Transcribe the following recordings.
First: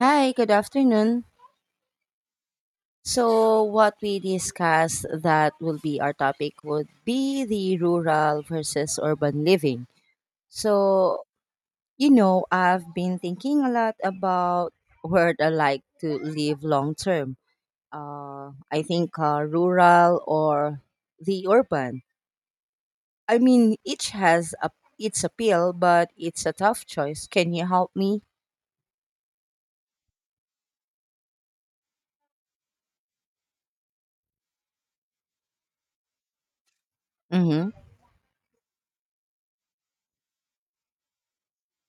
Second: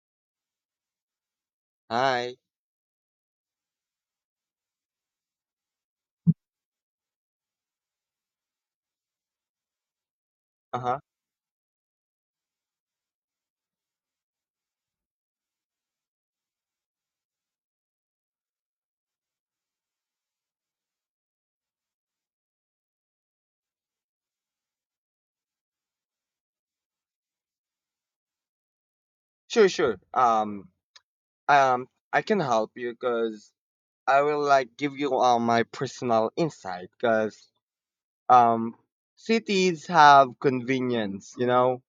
Hi, good afternoon. Hi. So, what we discussed that will be our topic would be the rural versus urban living. Uh-huh. So, I've been thinking a lot about where I like to live long term. I think rural or the urban. I mean, each has its appeal, but it's a tough choice. Can you help me? Sure, sure. Um, I can help you because I will like give you all my personal insight because Mm-hmm. um cities have convenience, you know,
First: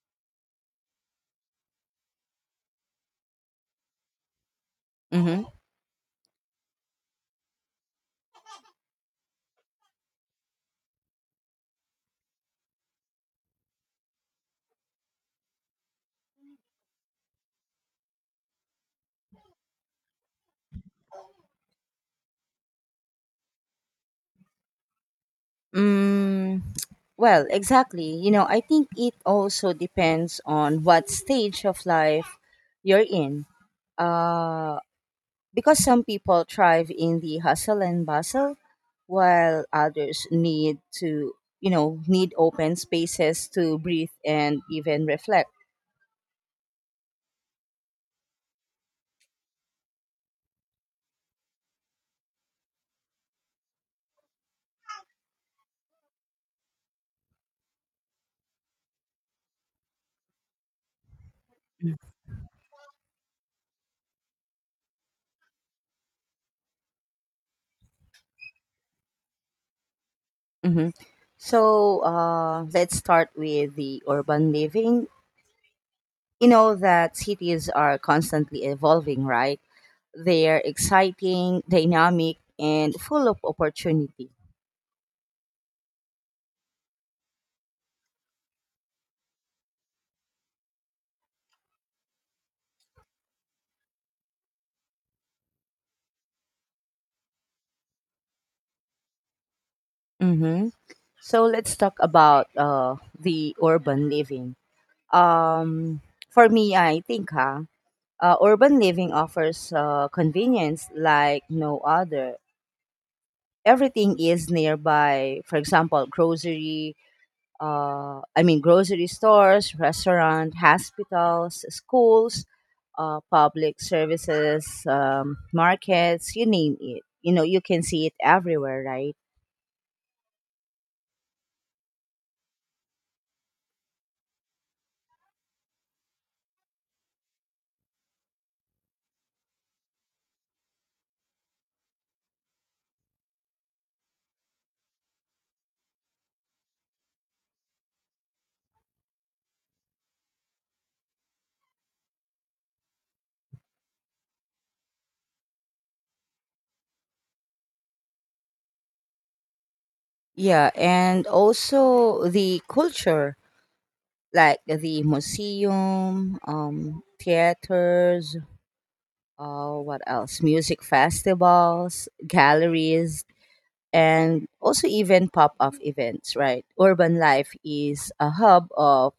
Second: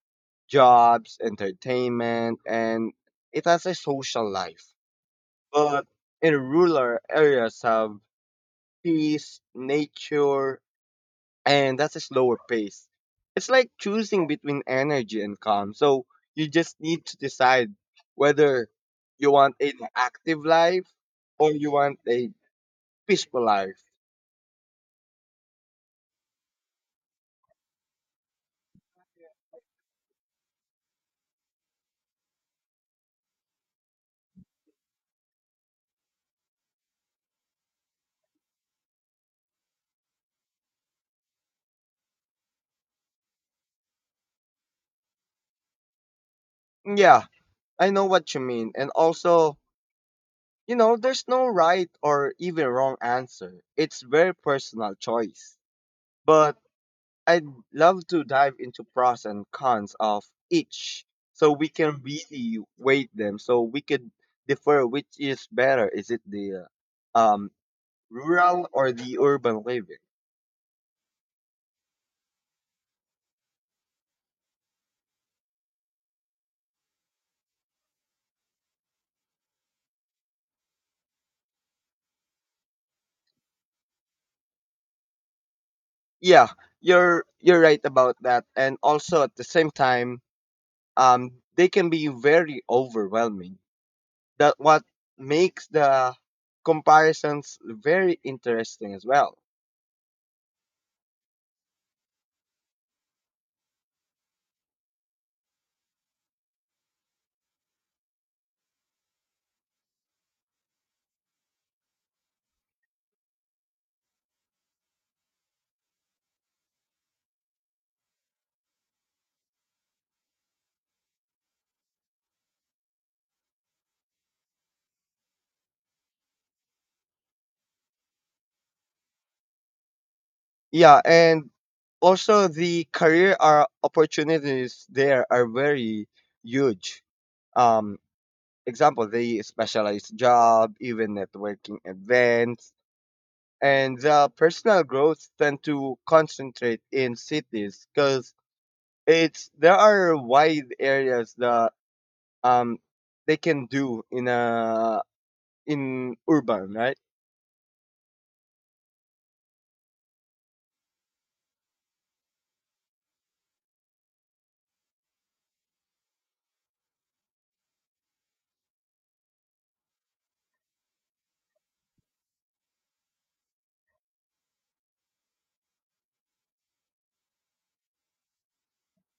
jobs, entertainment, and it has a social life. Mm-hmm. But in rural areas have peace, nature, and that's a slower pace. It's like choosing between energy and calm. So you just need to decide whether you want an active life or you want a peaceful life. Mm, well, exactly. You know, I think it also depends on what stage of life you're in. Uh, because some people thrive in the hustle and bustle, while others need to need open spaces to breathe and even reflect. Yeah, I know what you mean. And also, you know, there's no right or even wrong answer. It's very personal choice. But I'd love to dive into pros and cons of each so we can really weight them so we could defer which is better. Is it the uh, um, rural or the urban living? hmm So let's start with the urban living. You know that cities are constantly evolving, right? They're exciting, dynamic, and full of opportunity. Yeah, you're right about that. And also at the same time, um, they can be very overwhelming. That what makes the comparisons very interesting as well. Mm-hmm. So let's talk about the urban living. Um, for me, I think urban living offers convenience like no other. Everything is nearby. For example, grocery stores, restaurant, hospitals, schools, public services, markets, you name it. You know, you can see it everywhere, right? Yeah, and also the career are opportunities there are very huge. Um, example, the specialized job, even networking events, and the personal growth tend to concentrate in cities because it's there are wide areas that um they can do in a in urban, right? Yeah, and also the culture, like the museum, theaters, what else? Music festivals, galleries, and also even pop-up events, right? Urban life is a hub of,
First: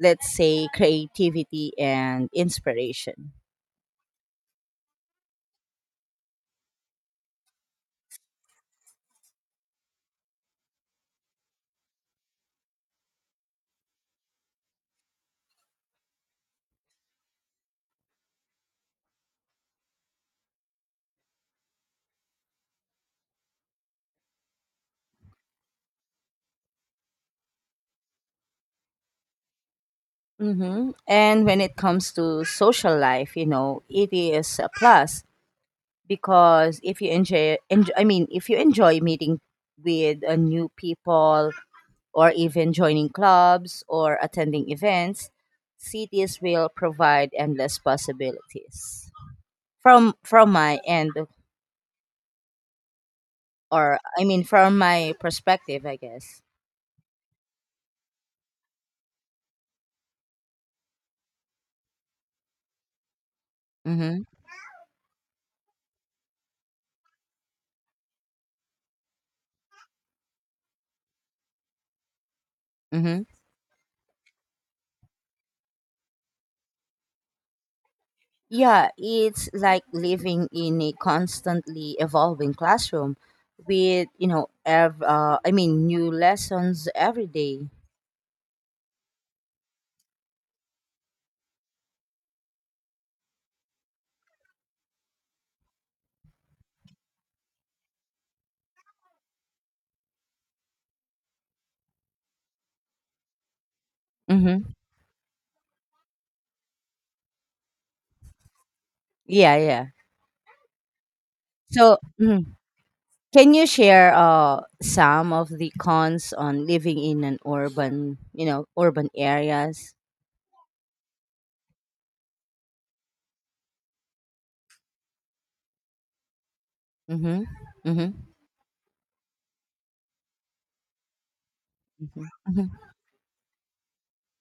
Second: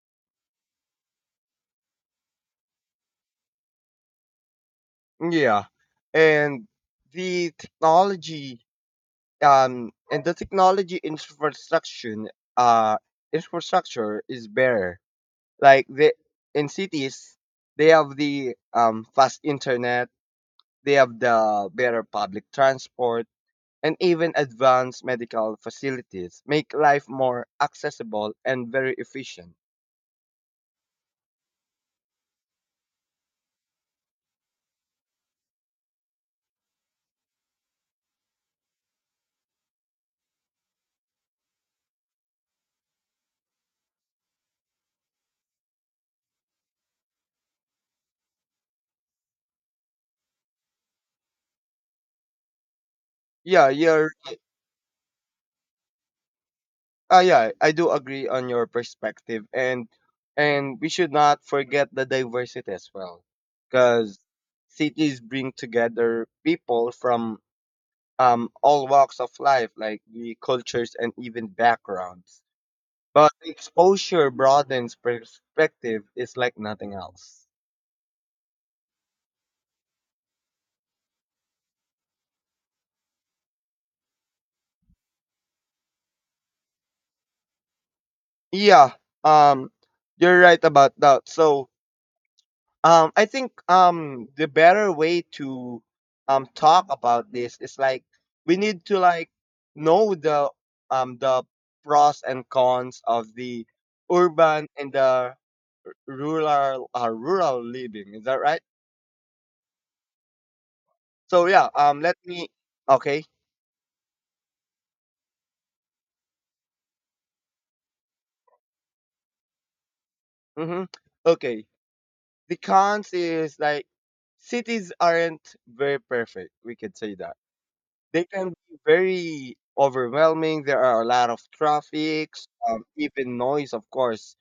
let's say, creativity and inspiration. Yeah, and the technology infrastructure uh infrastructure is better like the in cities they have the fast internet, they have the better public transport, and even advanced medical facilities make life more accessible and very efficient. Hmm. And when it comes to social life, you know, it is a plus because if you if you enjoy meeting with new people or even joining clubs or attending events, cities will provide endless possibilities. From my end, yeah or you're I mean, from my perspective, I guess. Yeah, I do agree on your perspective, and we should not forget the diversity as well, because Mm-hmm. cities bring together people from all walks of life, like the cultures and even backgrounds. Mm-hmm. But exposure broadens perspective is like nothing else. Yeah, it's like living in a constantly evolving classroom with, new lessons every day. Yeah, um, you're right about that. So I think the better way to talk about this is like we need to like know the um the pros and cons of the urban Mm-hmm. and the rural rural living. Is that right? Yeah, yeah. So yeah, So, let me mhm, Okay. can you share some of the cons on living in an urban areas? Mhm. Okay. The cons is like cities aren't very perfect. We could say that Mm-hmm. they Mm-hmm. can be very overwhelming. There are a lot of Mm-hmm. traffics, Mm-hmm. Even noise, of course.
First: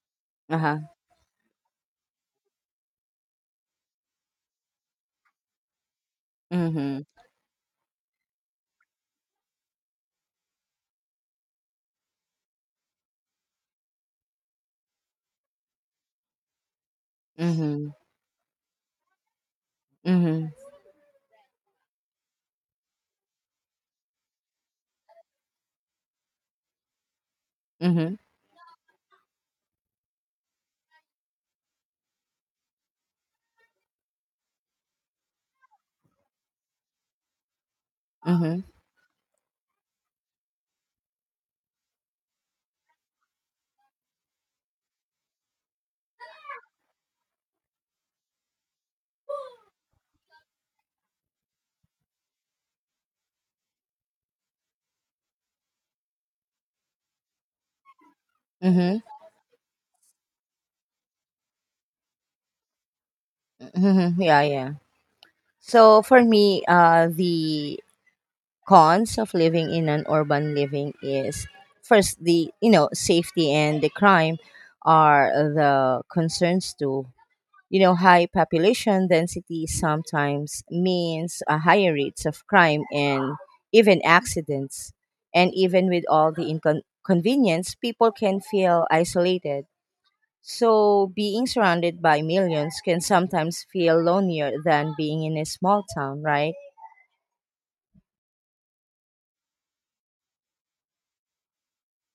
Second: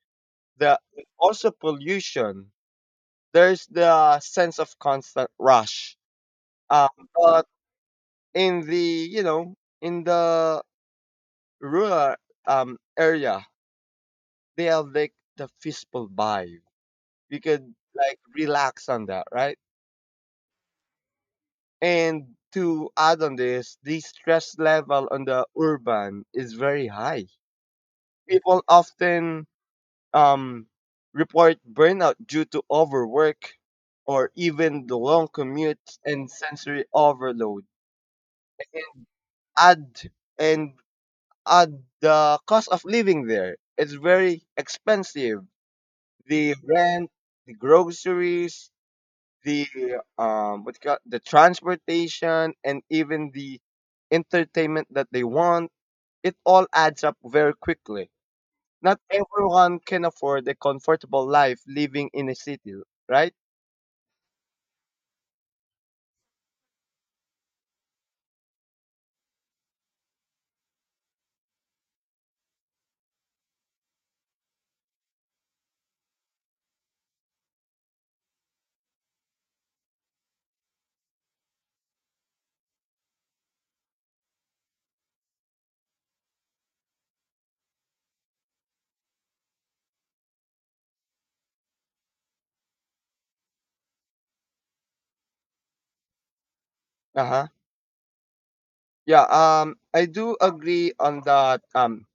The Uh-huh. also pollution. There's the sense of constant rush. Um, Mm-hmm. but in the, you know, in the rural area, they have like the peaceful vibe. You could Mm-hmm. like relax on that, right? Mm-hmm. And to add on this, the stress level on the urban is very high. Mm-hmm. People often um, report burnout due to overwork or even the long commutes and sensory overload. Mm-hmm. Add and Add the cost of living there. It's very expensive. The rent, the groceries, the what you call, the transportation, and even the entertainment that they want. It all adds up very quickly. Mm-hmm. Not everyone can afford a comfortable life living in a city, right? Mm-hmm. Yeah, yeah. So for me, the cons of living in an urban living is, first, the, you know, safety and the crime are the concerns too. You know, high population density sometimes means a higher rates of crime and even accidents, and even with all the inconvenience people can feel isolated. So being surrounded by millions can sometimes feel lonelier than being in a small town, right? Uh-huh. Yeah, I do agree on that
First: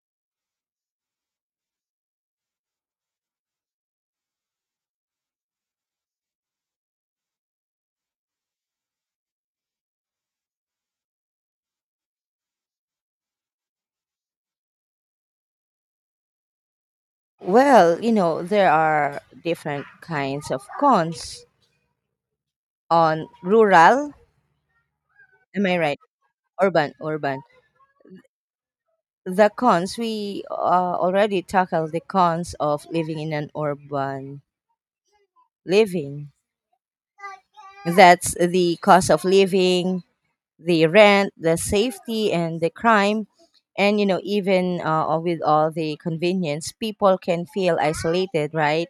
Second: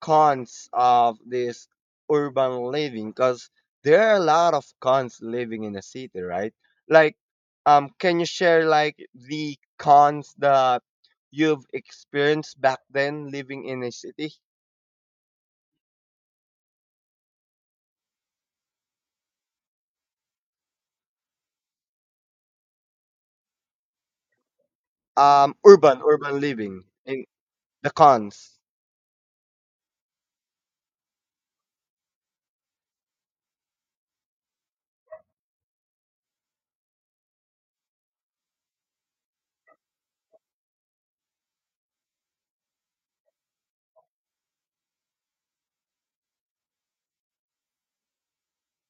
cons of this urban living cuz there are a lot of cons living in a city, right? Like can you share like the cons that you've experienced back then living in a city? Well, you know, there are different kinds of cons on rural, am I right? Urban urban living Urban, in urban. The cons. The cons, we already tackled the cons of living in an urban living. That's the cost of living, the rent, the safety, and the crime. And, you know, even with all the convenience, people can feel isolated, right?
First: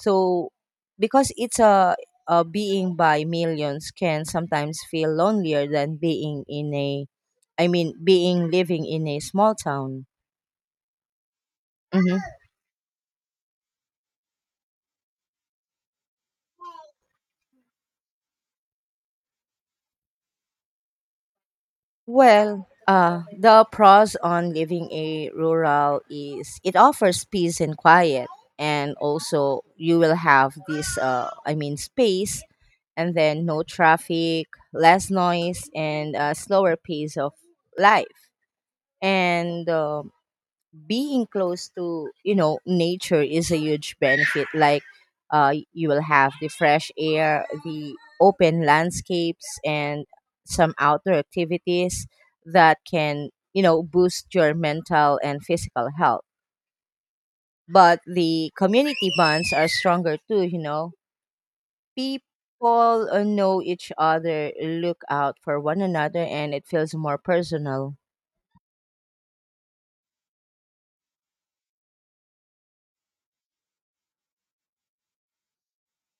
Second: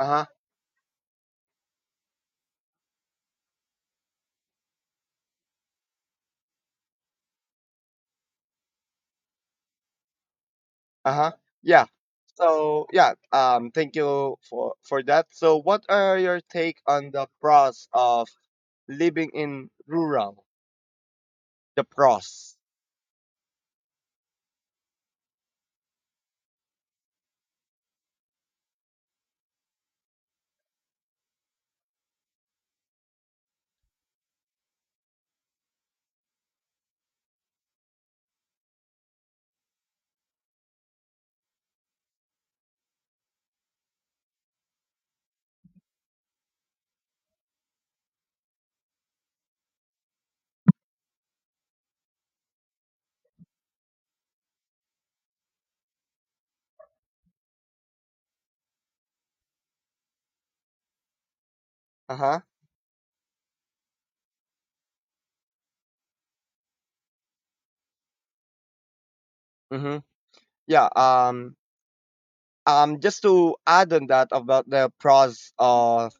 Uh-huh. because it's a being by millions can sometimes feel lonelier than being in a, I mean, being living in a small town. Uh-huh. Yeah. Mhm. So, yeah, thank you for that. So, what are your take on the pros of living in rural, the pros. Well, the pros on living a rural is it offers peace and quiet, and also you will have this, I mean, space, and then no traffic, less noise, and a slower pace of life. And being close to, you know, nature is a huge benefit. Like, you will have the fresh air, the open landscapes, and some outdoor activities that can, you know, boost your mental and physical health. But the community bonds are stronger too. You know, Uh-huh. people know each other, look out for one another, and it feels more personal. Mm-hmm. Yeah. Just to add on that about the pros of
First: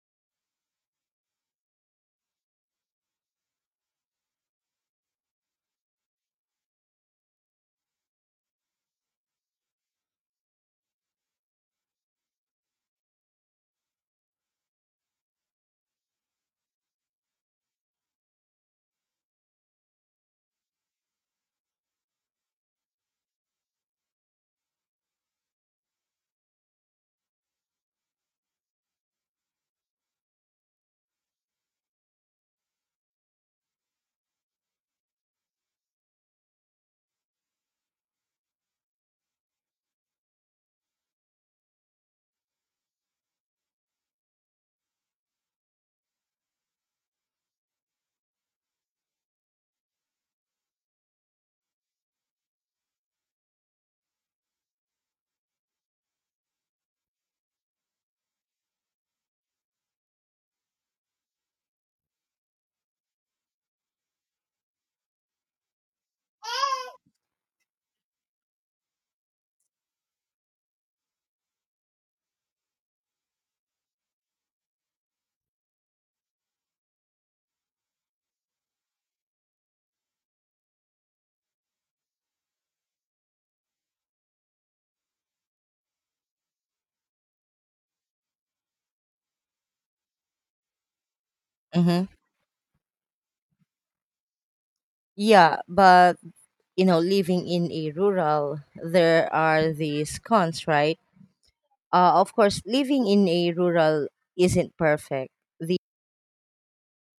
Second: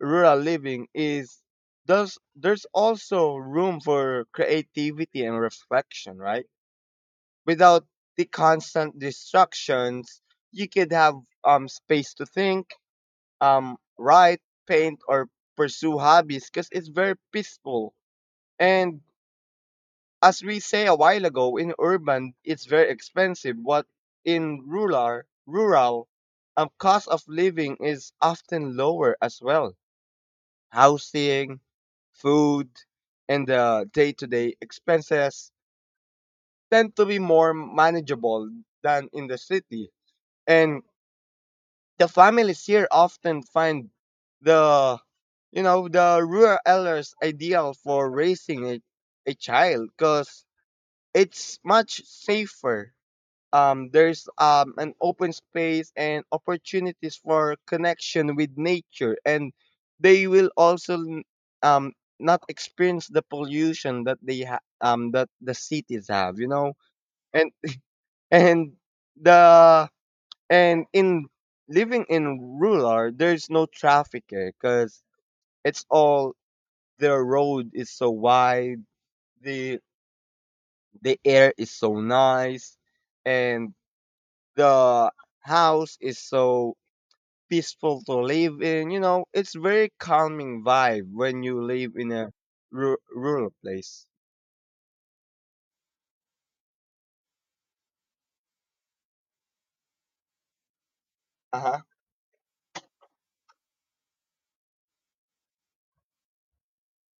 rural living is there's also room for creativity and reflection, right? Without the constant distractions, you could have space to think, write, paint, or pursue hobbies because it's very peaceful. And as we say a while ago, in urban it's very expensive, but in rural rural cost of living is often lower as well. Housing, food, and the day to day expenses tend to be more manageable than in the city. And the families here often find the, you know, the rural elders ideal for raising a child because it's much safer. There's An open space and opportunities for connection with nature, and they will also um, not experience the pollution that that the cities have, you know. And and the and in living in rural there's no traffic here because it's all, the road is so wide, the the air is so nice, and the house is so peaceful to live in. You know, it's very calming vibe when you live Hmm. in a rural place. Yeah, but you know, living in a rural there are these cons, right? Uh huh. Of course living in a rural isn't perfect. the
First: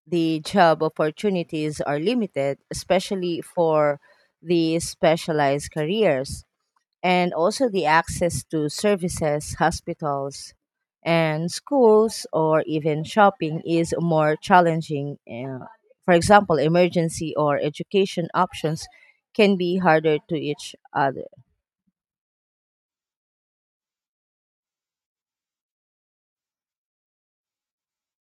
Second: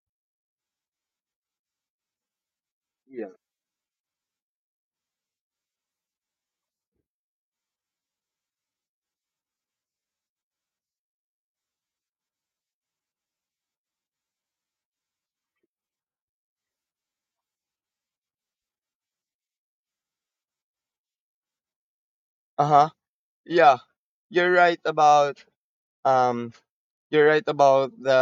the job opportunities are limited, Yeah. especially for the specialized careers, and also the access to services, hospitals, and schools or even shopping is more challenging. For example, emergency or education options can be harder to each other. Uh huh. Yeah, you're right about um. you're right about the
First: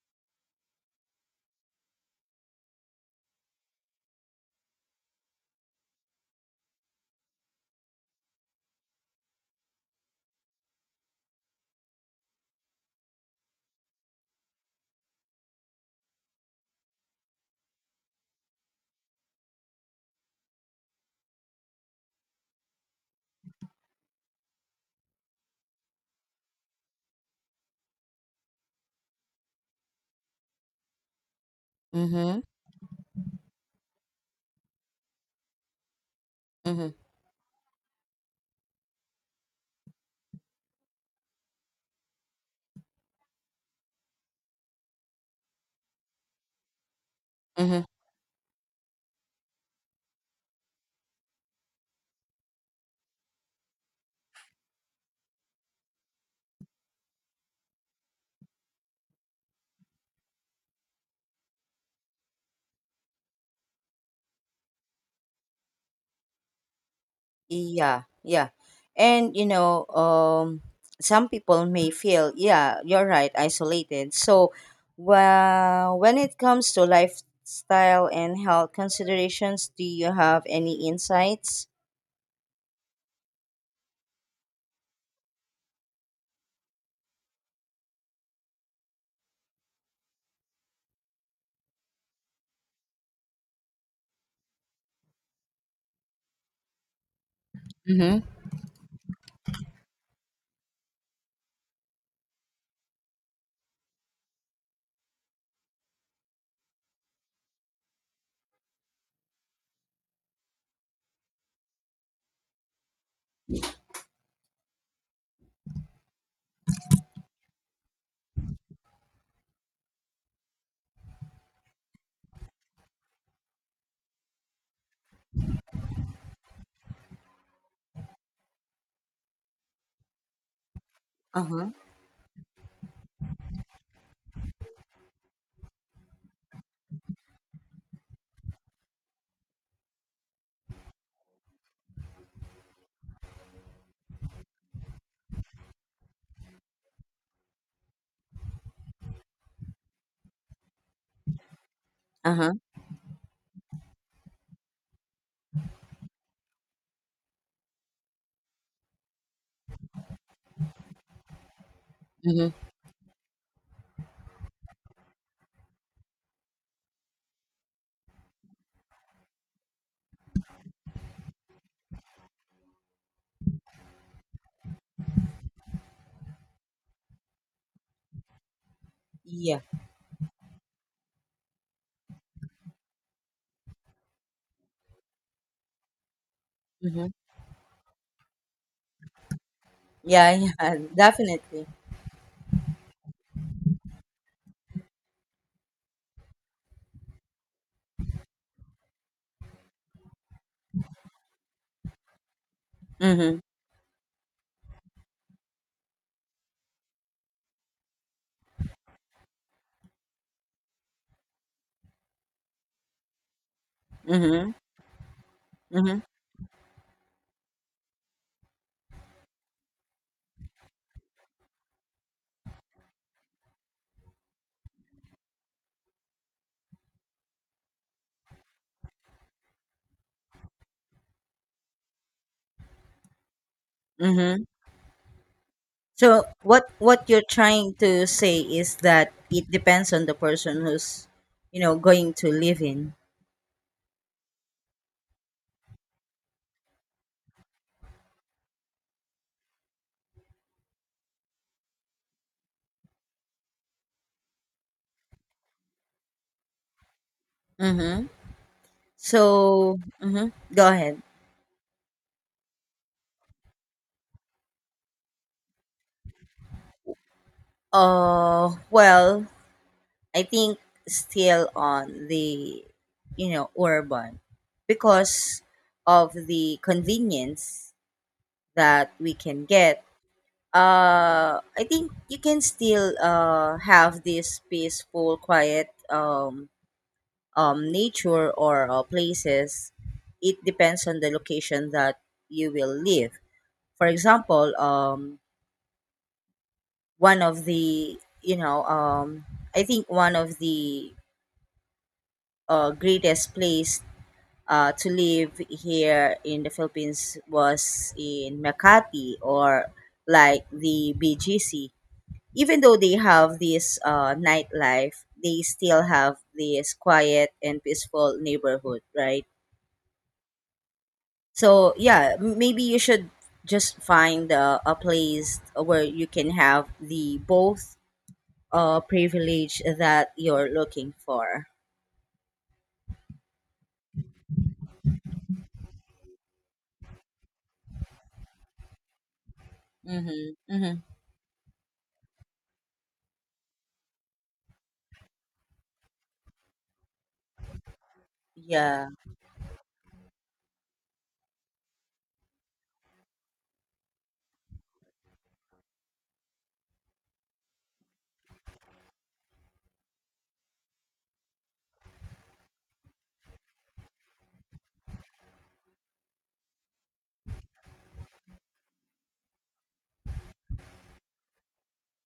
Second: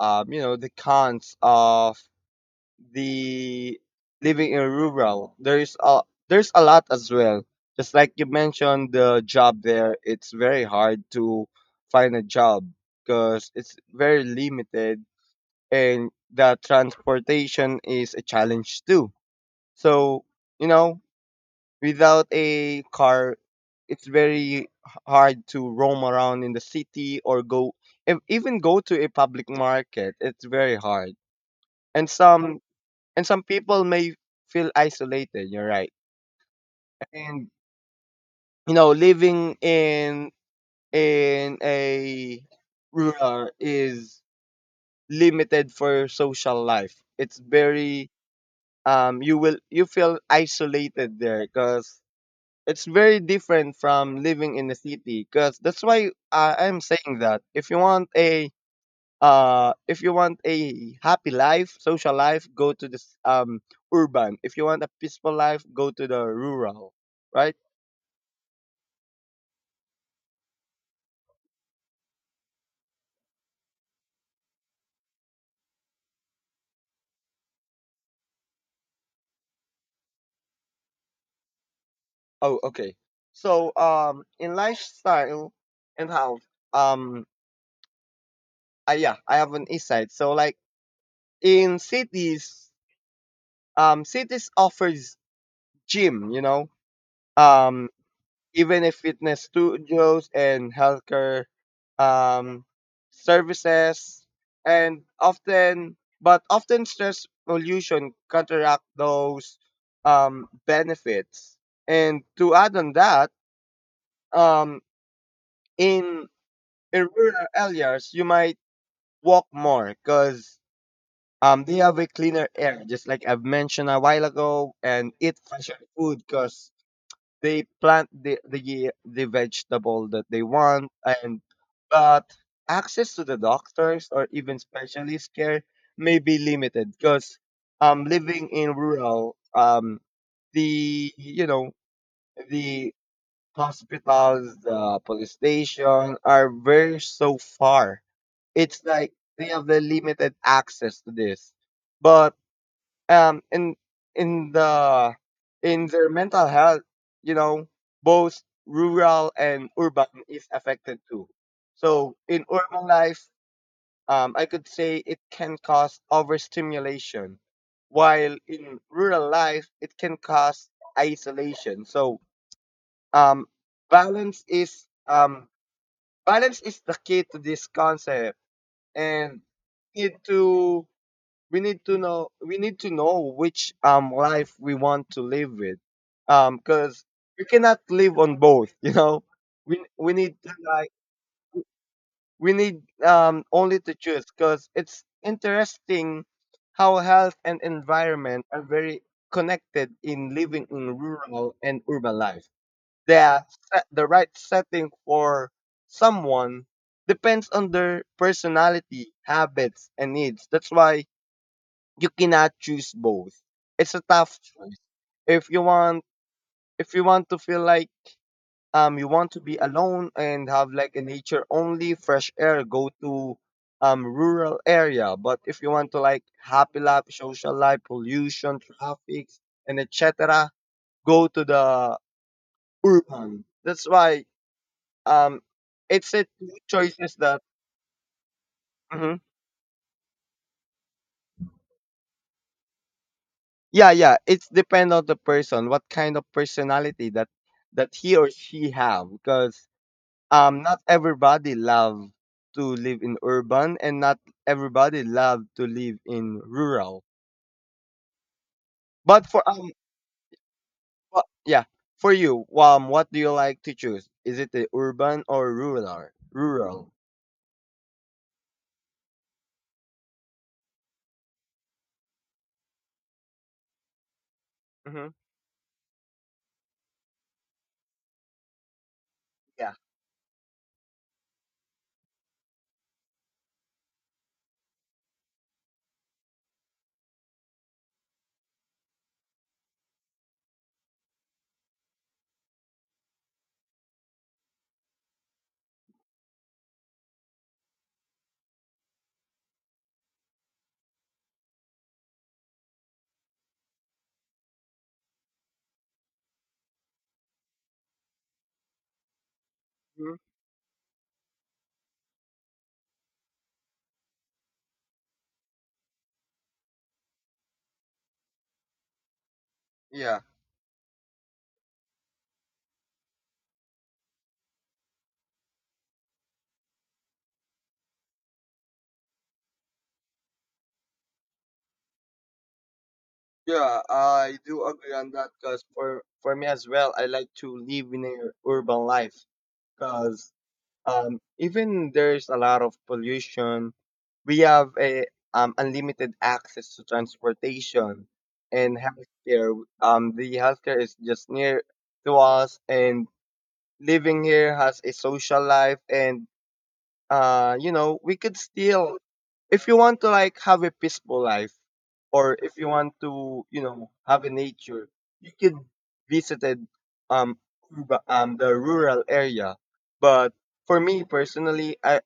You know, the cons of the living in rural. There's a lot as well. Just like you mentioned, the job there it's very hard to find a job because it's very limited, and the transportation is a challenge too. So, you know, without a car, it's very hard to roam around in the city or go even go to a public market. It's very hard. And Mhm. some and some people may feel isolated, you're right. Mhm. And you know, living in a rural is limited for social life. It's Mhm. very you feel isolated there because it's very different from living in the city. Because that's why I'm saying that if you want a happy life, social life, go to this urban. If you want a peaceful life, go to the rural, right? Yeah, yeah. And you know, some people may feel, yeah, you're right, isolated. So, well, when it comes to lifestyle and health considerations, do you have any insights? Oh, okay. So in lifestyle and health um yeah, I have an insight. So like in cities cities offers gym, you know, um, Mhm. even if fitness studios and healthcare um, services, and often, but often stress pollution counteract those benefits. And to add on that, um, in, in rural areas, you might walk more because they have a cleaner air, just like I've mentioned a while ago, and eat fresher food because they plant the, the vegetable that they want. And Uh-huh. but access to the doctors or even specialist care may be limited because living in rural the you know the hospitals, the police station are very so far. It's like they have the limited access to this. But Uh-huh. um in in the in their mental health, you know, both rural and urban is affected too. So in Mhm. urban life, I could say it can cause overstimulation, while in rural life it can cause isolation. So um, balance is um, balance is the key to this concept. And Yeah. need to we need to know, which life we want to live with, because Mm-hmm. we cannot live on both you know. We Yeah, need to, yeah, like, definitely. we need only to choose, because it's interesting how health and environment are very connected in living in rural and urban life. They Mm-hmm. are set, the right setting for someone depends on their personality, habits and needs. That's why you cannot choose both. It's a tough Mm-hmm. choice. If you Mm-hmm. want, if you want to feel like, you want to be alone and have like a nature only, fresh air, go to rural area. But if you want to like happy life, social life, pollution, traffic and etc., go to the urban. That's why Mm-hmm. um it's a So, two what choices you're that. trying to say is that Mhm. it depends on the person who's, you know, going to live in. Yeah, yeah. It's depend on the person, what kind of personality that that he or she have, because not everybody love to live in urban and not everybody love to live in rural. Mm-hmm. But for So, mm-hmm, go ahead. wha- yeah for you, what do you like to choose, is it the urban or rural? rural Well, I think still on the, you know, urban, mm-hmm. because of the convenience that we can Yeah. get. I think you can still have this peaceful, quiet nature or places. It depends on the location that you will live. For example, one of the, you know, I think one of the greatest place to live here in the Philippines was in Makati or Mhm. like the BGC. Even though they have this nightlife, they still have this quiet and peaceful neighborhood, right? Yeah, So yeah, maybe you should just find a place where you can have the both privilege that you're looking for. yeah, I do agree on that, because for me as well I like to live in a urban life, cause. Mm-hmm. Mm-hmm. Even there's a lot of pollution, we have a unlimited access to transportation and Yeah. healthcare. The healthcare is just near to us, and living here has a social life. And you know, we could still, if you want to like have a peaceful life, or if you want to, you know, have a nature, you could visited um, the rural area. But for me personally, I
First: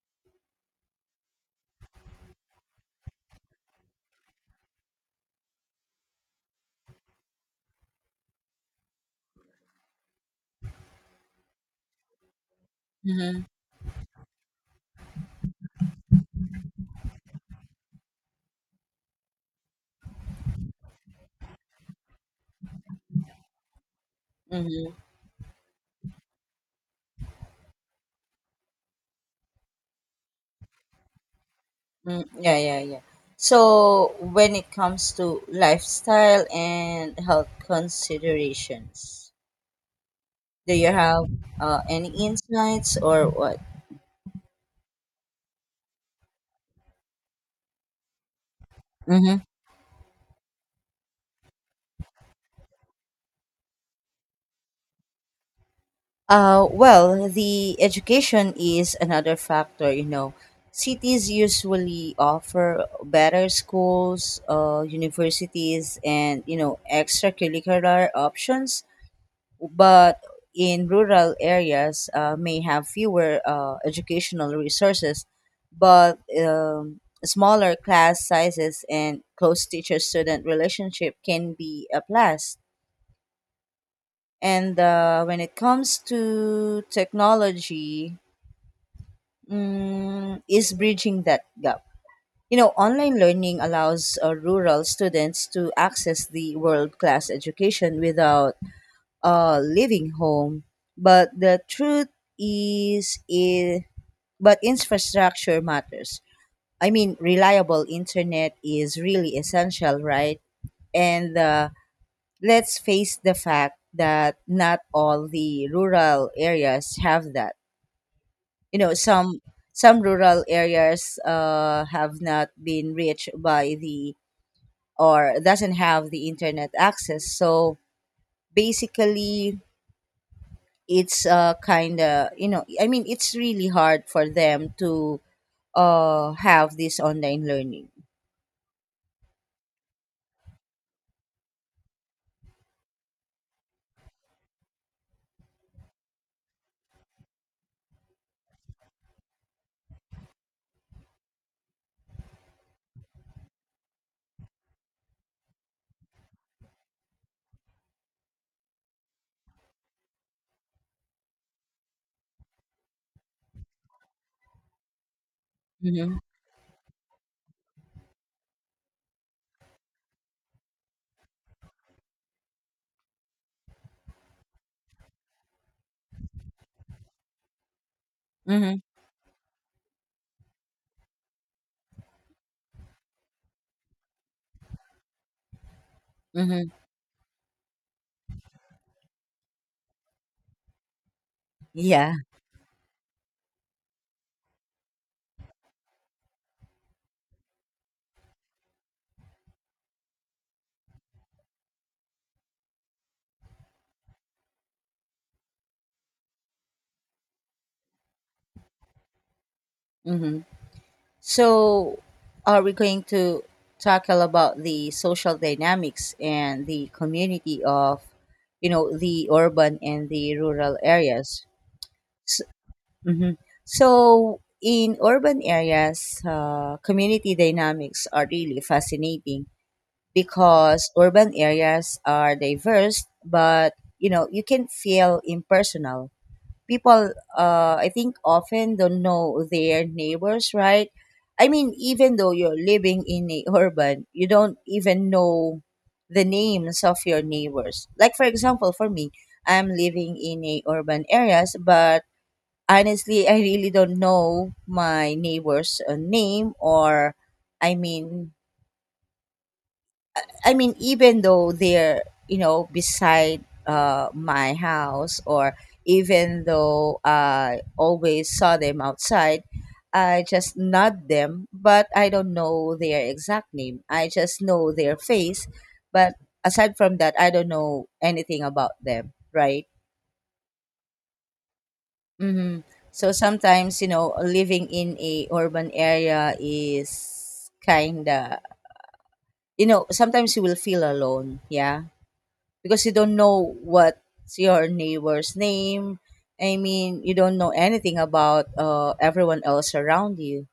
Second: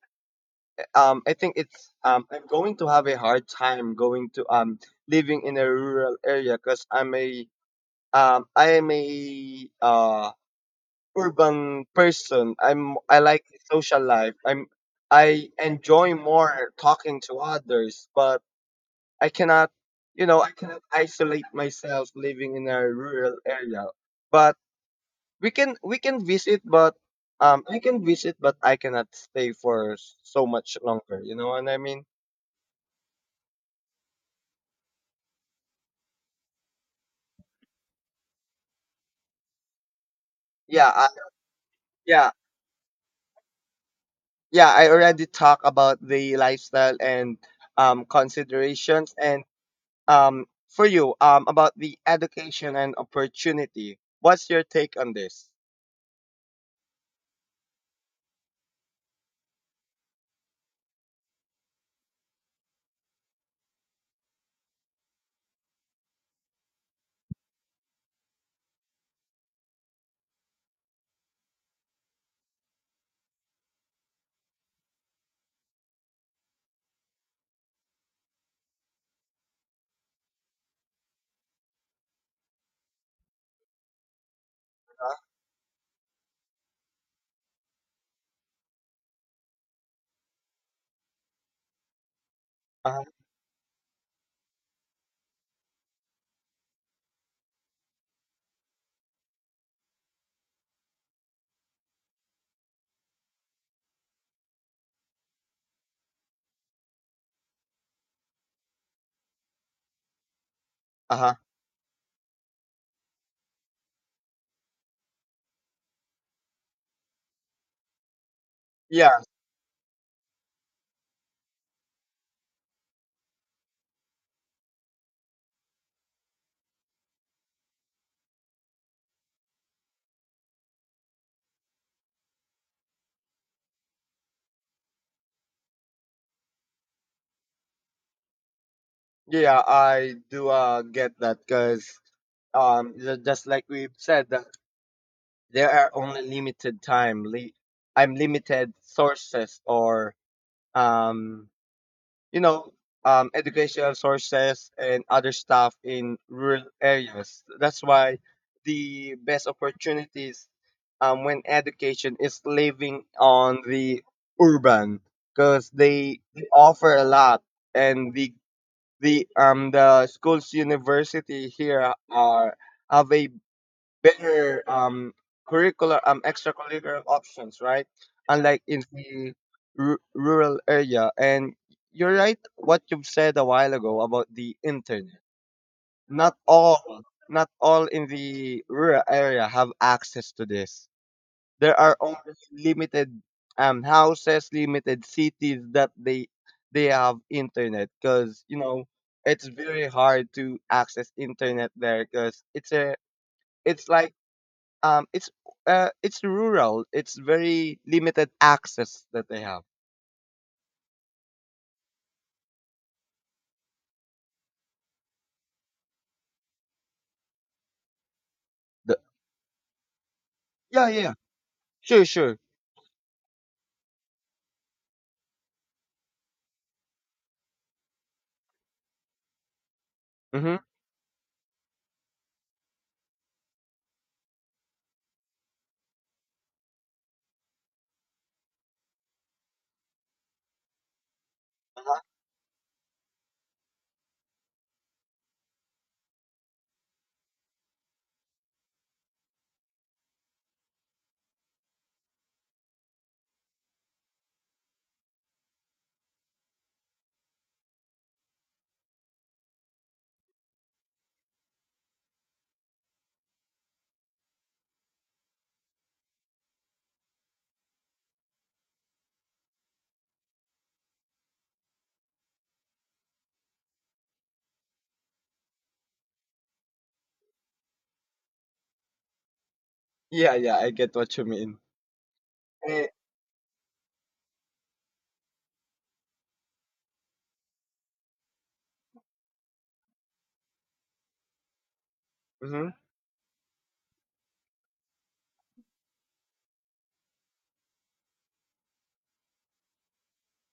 um, I think it's I'm going to have a hard time going to living in a rural area because I'm a I am a urban person. I like Mm-hmm. social life. I enjoy more talking to others, but I cannot, you know, I cannot isolate myself living in a rural area. But Mm-hmm. We can visit, but I can visit, but I cannot stay for so much longer. You know what I mean? Mm, yeah, yeah, yeah. So when it comes to lifestyle and health considerations, do you Yeah. have any Yeah, insights or what? yeah, I already talked about the lifestyle and considerations. Mm-hmm. And for you, about the education and opportunity, what's your take on this? Well, the education is another factor, you know. Cities usually offer better schools, universities, and, you know, extracurricular options, but in rural areas may have fewer educational resources, but smaller class sizes and close teacher-student relationship can be a plus. And when it comes to technology, mm, is bridging that gap. You know, Uh-huh. online learning allows rural students to access the world class education without leaving home. But the truth is, I- but infrastructure matters. I mean, reliable internet is really essential, right? Uh-huh. And let's face the fact that not all the rural areas have that. You know, Yeah, some rural areas have not been reached by the, or doesn't have the internet access, so basically it's, kind of, you know, I mean, it's really hard for them to have this online learning. yeah, I do get that because just like we've said, that there are only limited time. I'm limited sources or um, you know, educational sources and other stuff in rural areas. That's why the best opportunities when education is living on the urban because Mm-hmm. they offer a lot. And the schools university here are have a better curricular extracurricular options, right? Unlike Mm-hmm. in the rural area. And you're right what you've said a while ago about the internet. not Mm-hmm. all not all in the rural area have access to this. There are Yeah. only limited houses, limited cities that they have internet. Because you know it's very hard to access internet there because it's a it's like um, it's it's rural. It's very limited access that they have. Mm-hmm. So, are we going to tackle about the social dynamics and the community of, you know, The, the urban and the rural yeah, yeah, yeah, areas? sure, sure. So, hmm, so in urban areas, community dynamics are really fascinating Mm-hmm. because urban areas are diverse, but you know, you can feel impersonal. People, I think, often don't know their neighbors, right? I mean, even though you're living in a urban, you don't even know the names of your neighbors. Like, for example, for me, I'm living in a urban areas, but honestly I really don't know my neighbors name, or I mean, I mean, even though they're, you know, beside my house, or even though I always saw them outside, I just nod them, but I don't know their exact name. I just know their face, but aside from that, I don't know anything about them, right? Yeah, yeah, I get what you mean. Mm-hmm. Eh, So sometimes, you know, living in a urban area is kinda, you know, sometimes you will feel alone, yeah. hmm Because you don't know what's your neighbor's name. I mean, you don't know anything about everyone else around you.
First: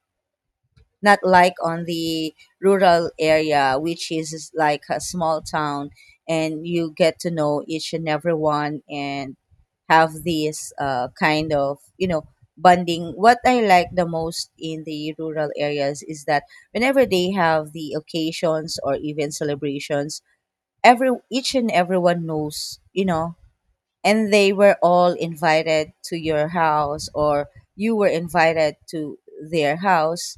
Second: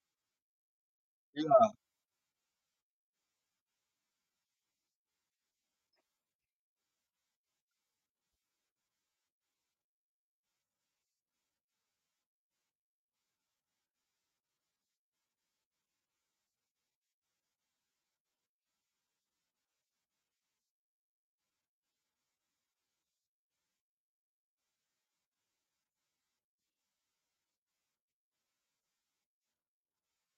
Not like Yeah, on the rural area, which is like a small town, and you get to know each and everyone and have this, kind of, you know, bonding. What I like the most in the rural areas is that whenever they have the occasions or even celebrations, every each and everyone knows, you know, and they were all invited to your house or you were invited to their house.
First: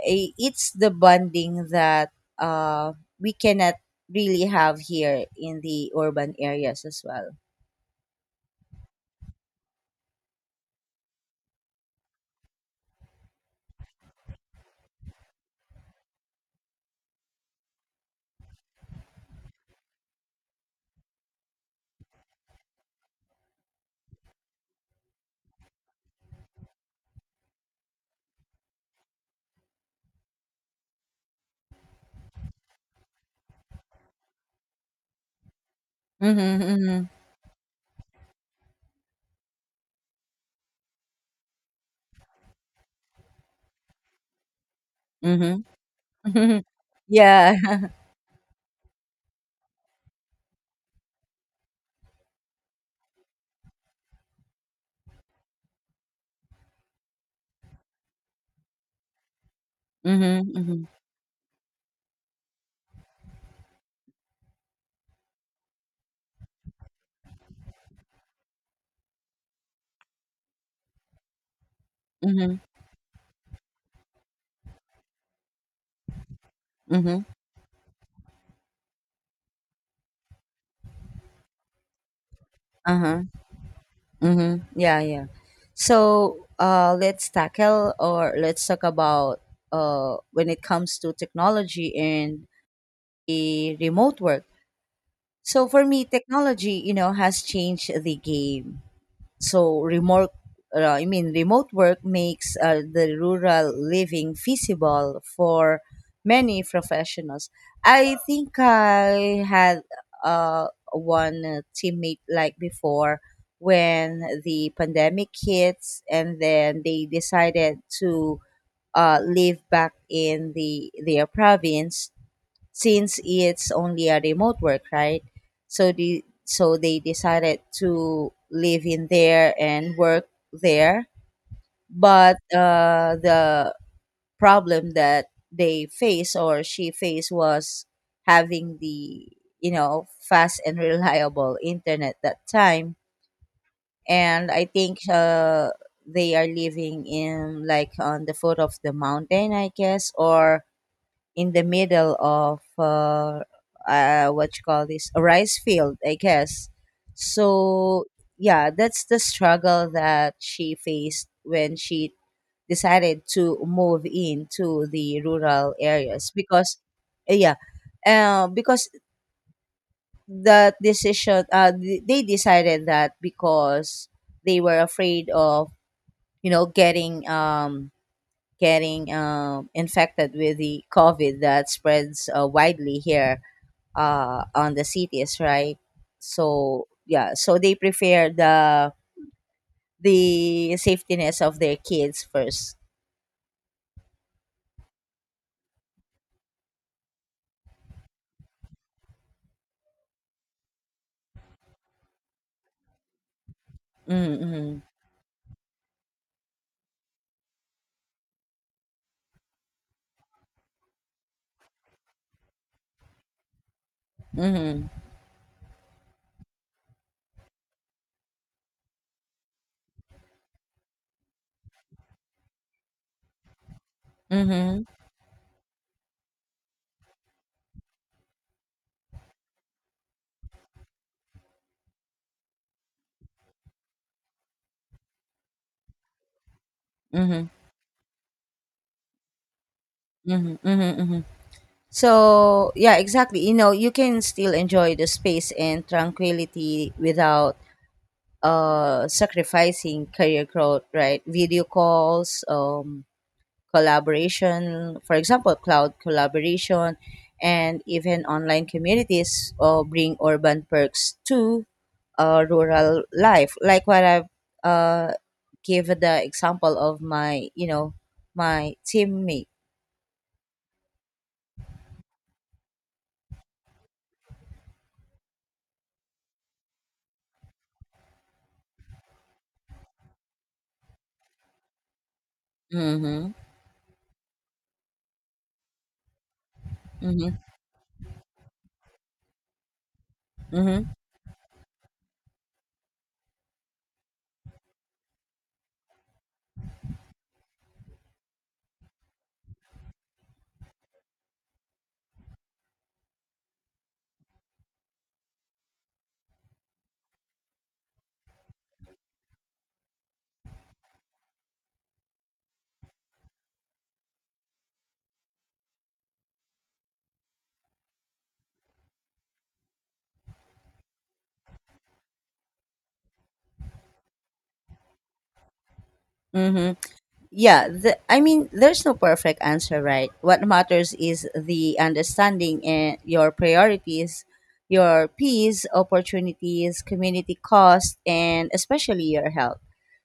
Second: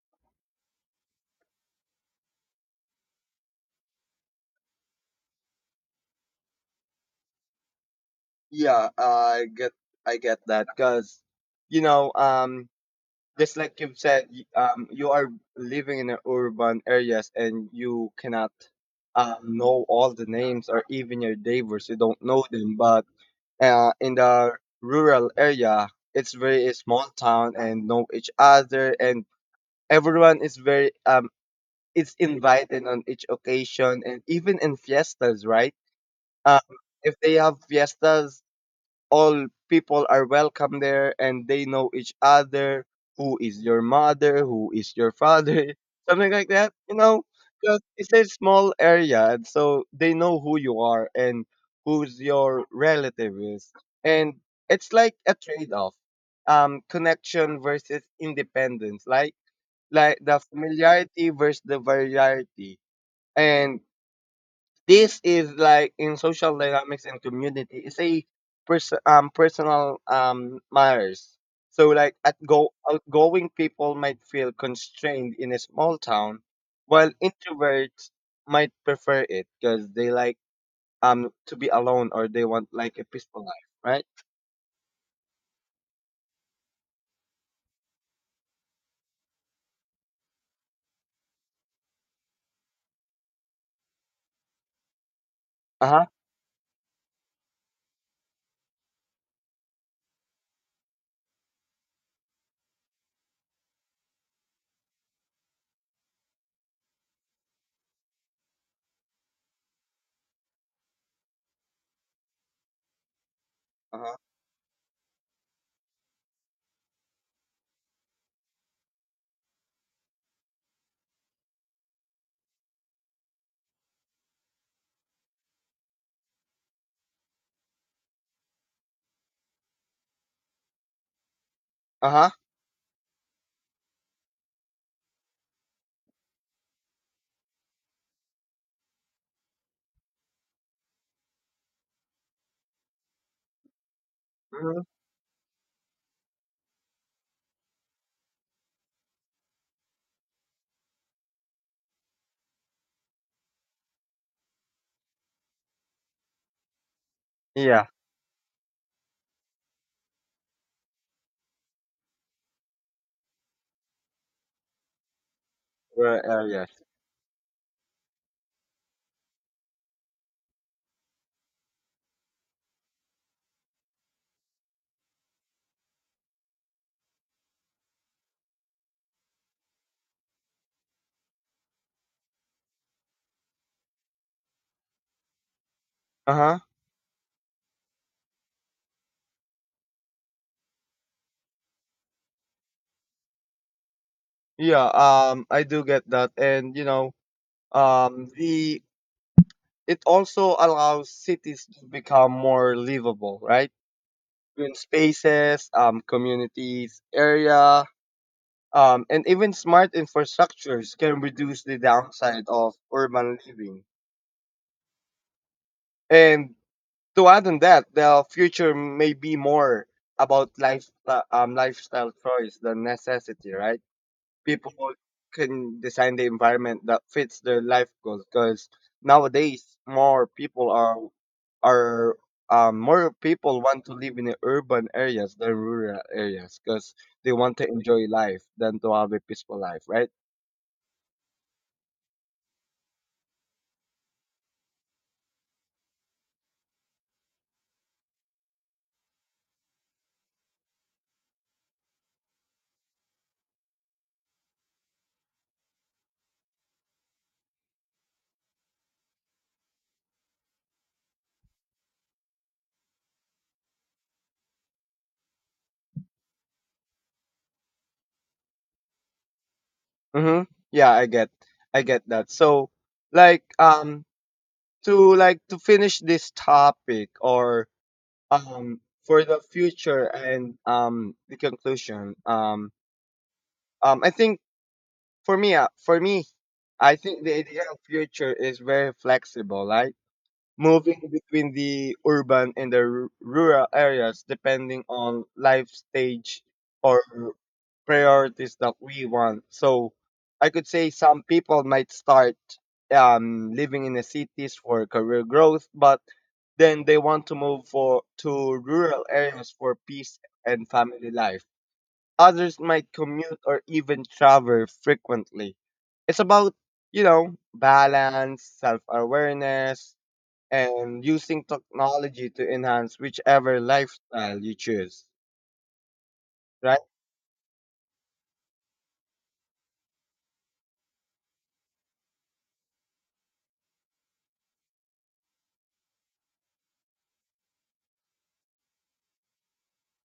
It's the bonding that uh, we cannot really have here in the urban areas as well. yeah, I get that because, you know, um, just like you've said, you are living in a urban areas and you cannot know all the names or even your neighbors. You don't know them. But in the rural area, it's very small town and know each other, and everyone is very is invited on each occasion and even in fiestas, right? Um, Mm-hmm, mm-hmm, if they have fiestas, all people are welcome there and they know each other, who is your mother, who is your father, something like mm-hmm. that, you know, Yeah. because it's a small area and so they know who you are and who's your relative is. And it's like a trade-off, connection versus independence, like the Mm-hmm, mm-hmm, familiarity versus the variety. And this is like in social dynamics and community. It's a personal matters. So like at mm-hmm, go outgoing people might feel constrained in a small town, while mm-hmm. introverts might prefer it because they like to be alone, or they want like a Uh-huh. peaceful life, right? Mm-hmm. Yeah, yeah. So let's tackle, or let's talk about when it comes to technology and the remote work. So for Uh me, huh. technology, you know, has changed the game. So remote work makes the rural living feasible for many professionals. I think I had one teammate like before Uh when huh. the pandemic hits, and then they decided to live back in the their province since it's only a remote work, right? So the so they decided to live in there and work there. Uh huh. But the problem that they faced or she faced was having the, you know, fast and reliable internet that time. And I Hmm. think they are living in like on the foot of the mountain, I guess, or in the middle of what you call this, a rice field, I guess. Yeah. So yeah, that's the struggle that she faced when she decided to move into the rural Rural areas areas. because yeah, because they decided that because they were afraid of, you know, getting infected with the COVID that spreads widely here on the cities, right? Uh huh. So yeah, so they prefer the safetiness of their kids first. Yeah. I do get that. And you know, the it also allows cities to become more livable, right? Green Mm-hmm. spaces, communities, area, and even smart infrastructures can reduce the downside of urban living. Mm-hmm. And to add on that, the future may be more about lifestyle choice than necessity, right? Mm-hmm. People can design the environment that fits their life goals, because nowadays more people are more people want to live in the urban areas than rural areas because they Mm-hmm. want to enjoy life than to have a peaceful life, right? Mm-hmm. Mm-hmm. Mm-hmm. So yeah, exactly. You know, you can still enjoy the space and tranquility without sacrificing career growth, right? Video calls, collaboration, for example, cloud collaboration, and even online communities bring urban perks to rural life. Like what I've, uh, give the example of my, you know, my teammate. Mm-hmm. Yeah, I get that. So, like, to like to finish this topic or um for the future and the conclusion, Mm-hmm. I think for me, I think the Mm-hmm. idea of future is very flexible. Like Mm-hmm. moving between the urban and the rural areas depending on life stage or priorities that we want. So I could say some people might start living in the cities for career growth, but then they want to move for to rural areas for peace and family life. Others might commute or even travel frequently. It's about, you know, balance, self awareness, and using technology to enhance whichever lifestyle you choose, Mm-hmm. right? Yeah, the, I mean, there's no perfect answer, right? What matters is the understanding and your priorities, your peace, opportunities, community cost, and especially your health.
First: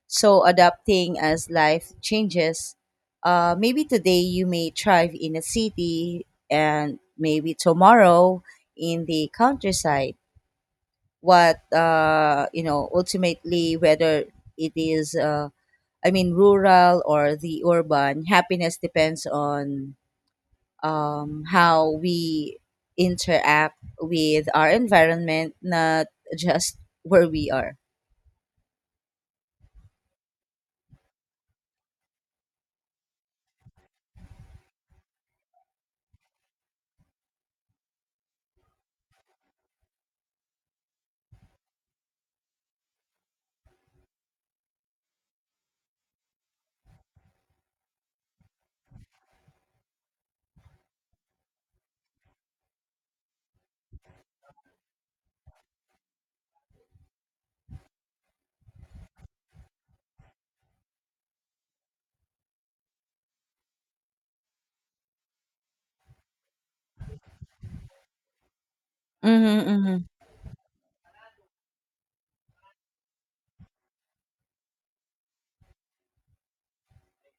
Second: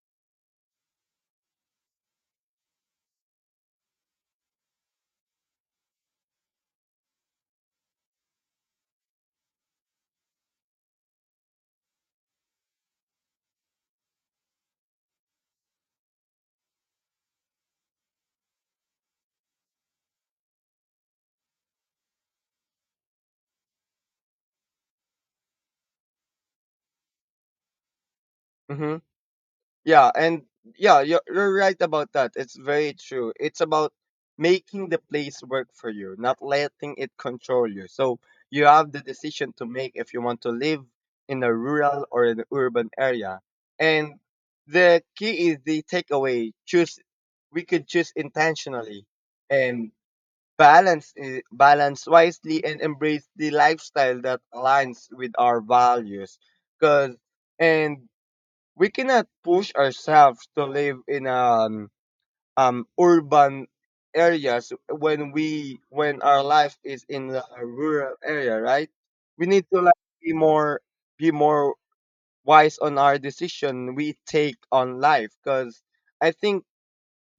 So, adapting as life changes. Maybe today you may thrive in a city, and maybe tomorrow in the countryside. What, you know, ultimately, whether it is, rural or the urban, happiness depends on how we interact with our environment, not just where we are. Hmm. Yeah, and yeah, you're right about that. It's very true. It's about making the place work for you, not letting it control you. So you have the decision to make if you want to live in a rural or an urban area. And the key is the takeaway. Choose, we could choose intentionally. And balance, balance wisely, and embrace the lifestyle that aligns with our values. Cause and we cannot push ourselves to live in urban areas when our life is in the rural area, right? We need to Mm-hmm, hmm, like be more wise on our decision we take on life. Cause I think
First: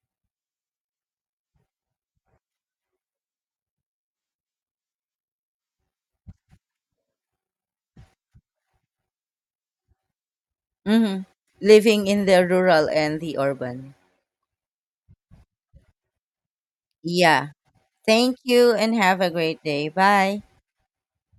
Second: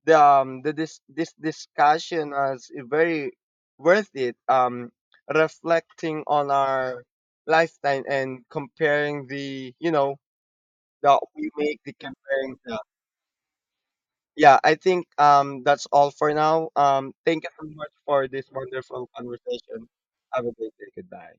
the this discussion as very worth it, um, reflecting on our lifetime and comparing the, you know, that hmm. we make the Living in the comparing the, rural and the urban. yeah I think that's all for now. Um, thank Yeah. you so much for Thank this you and wonderful have a great conversation. day. Bye. Have a great day, goodbye.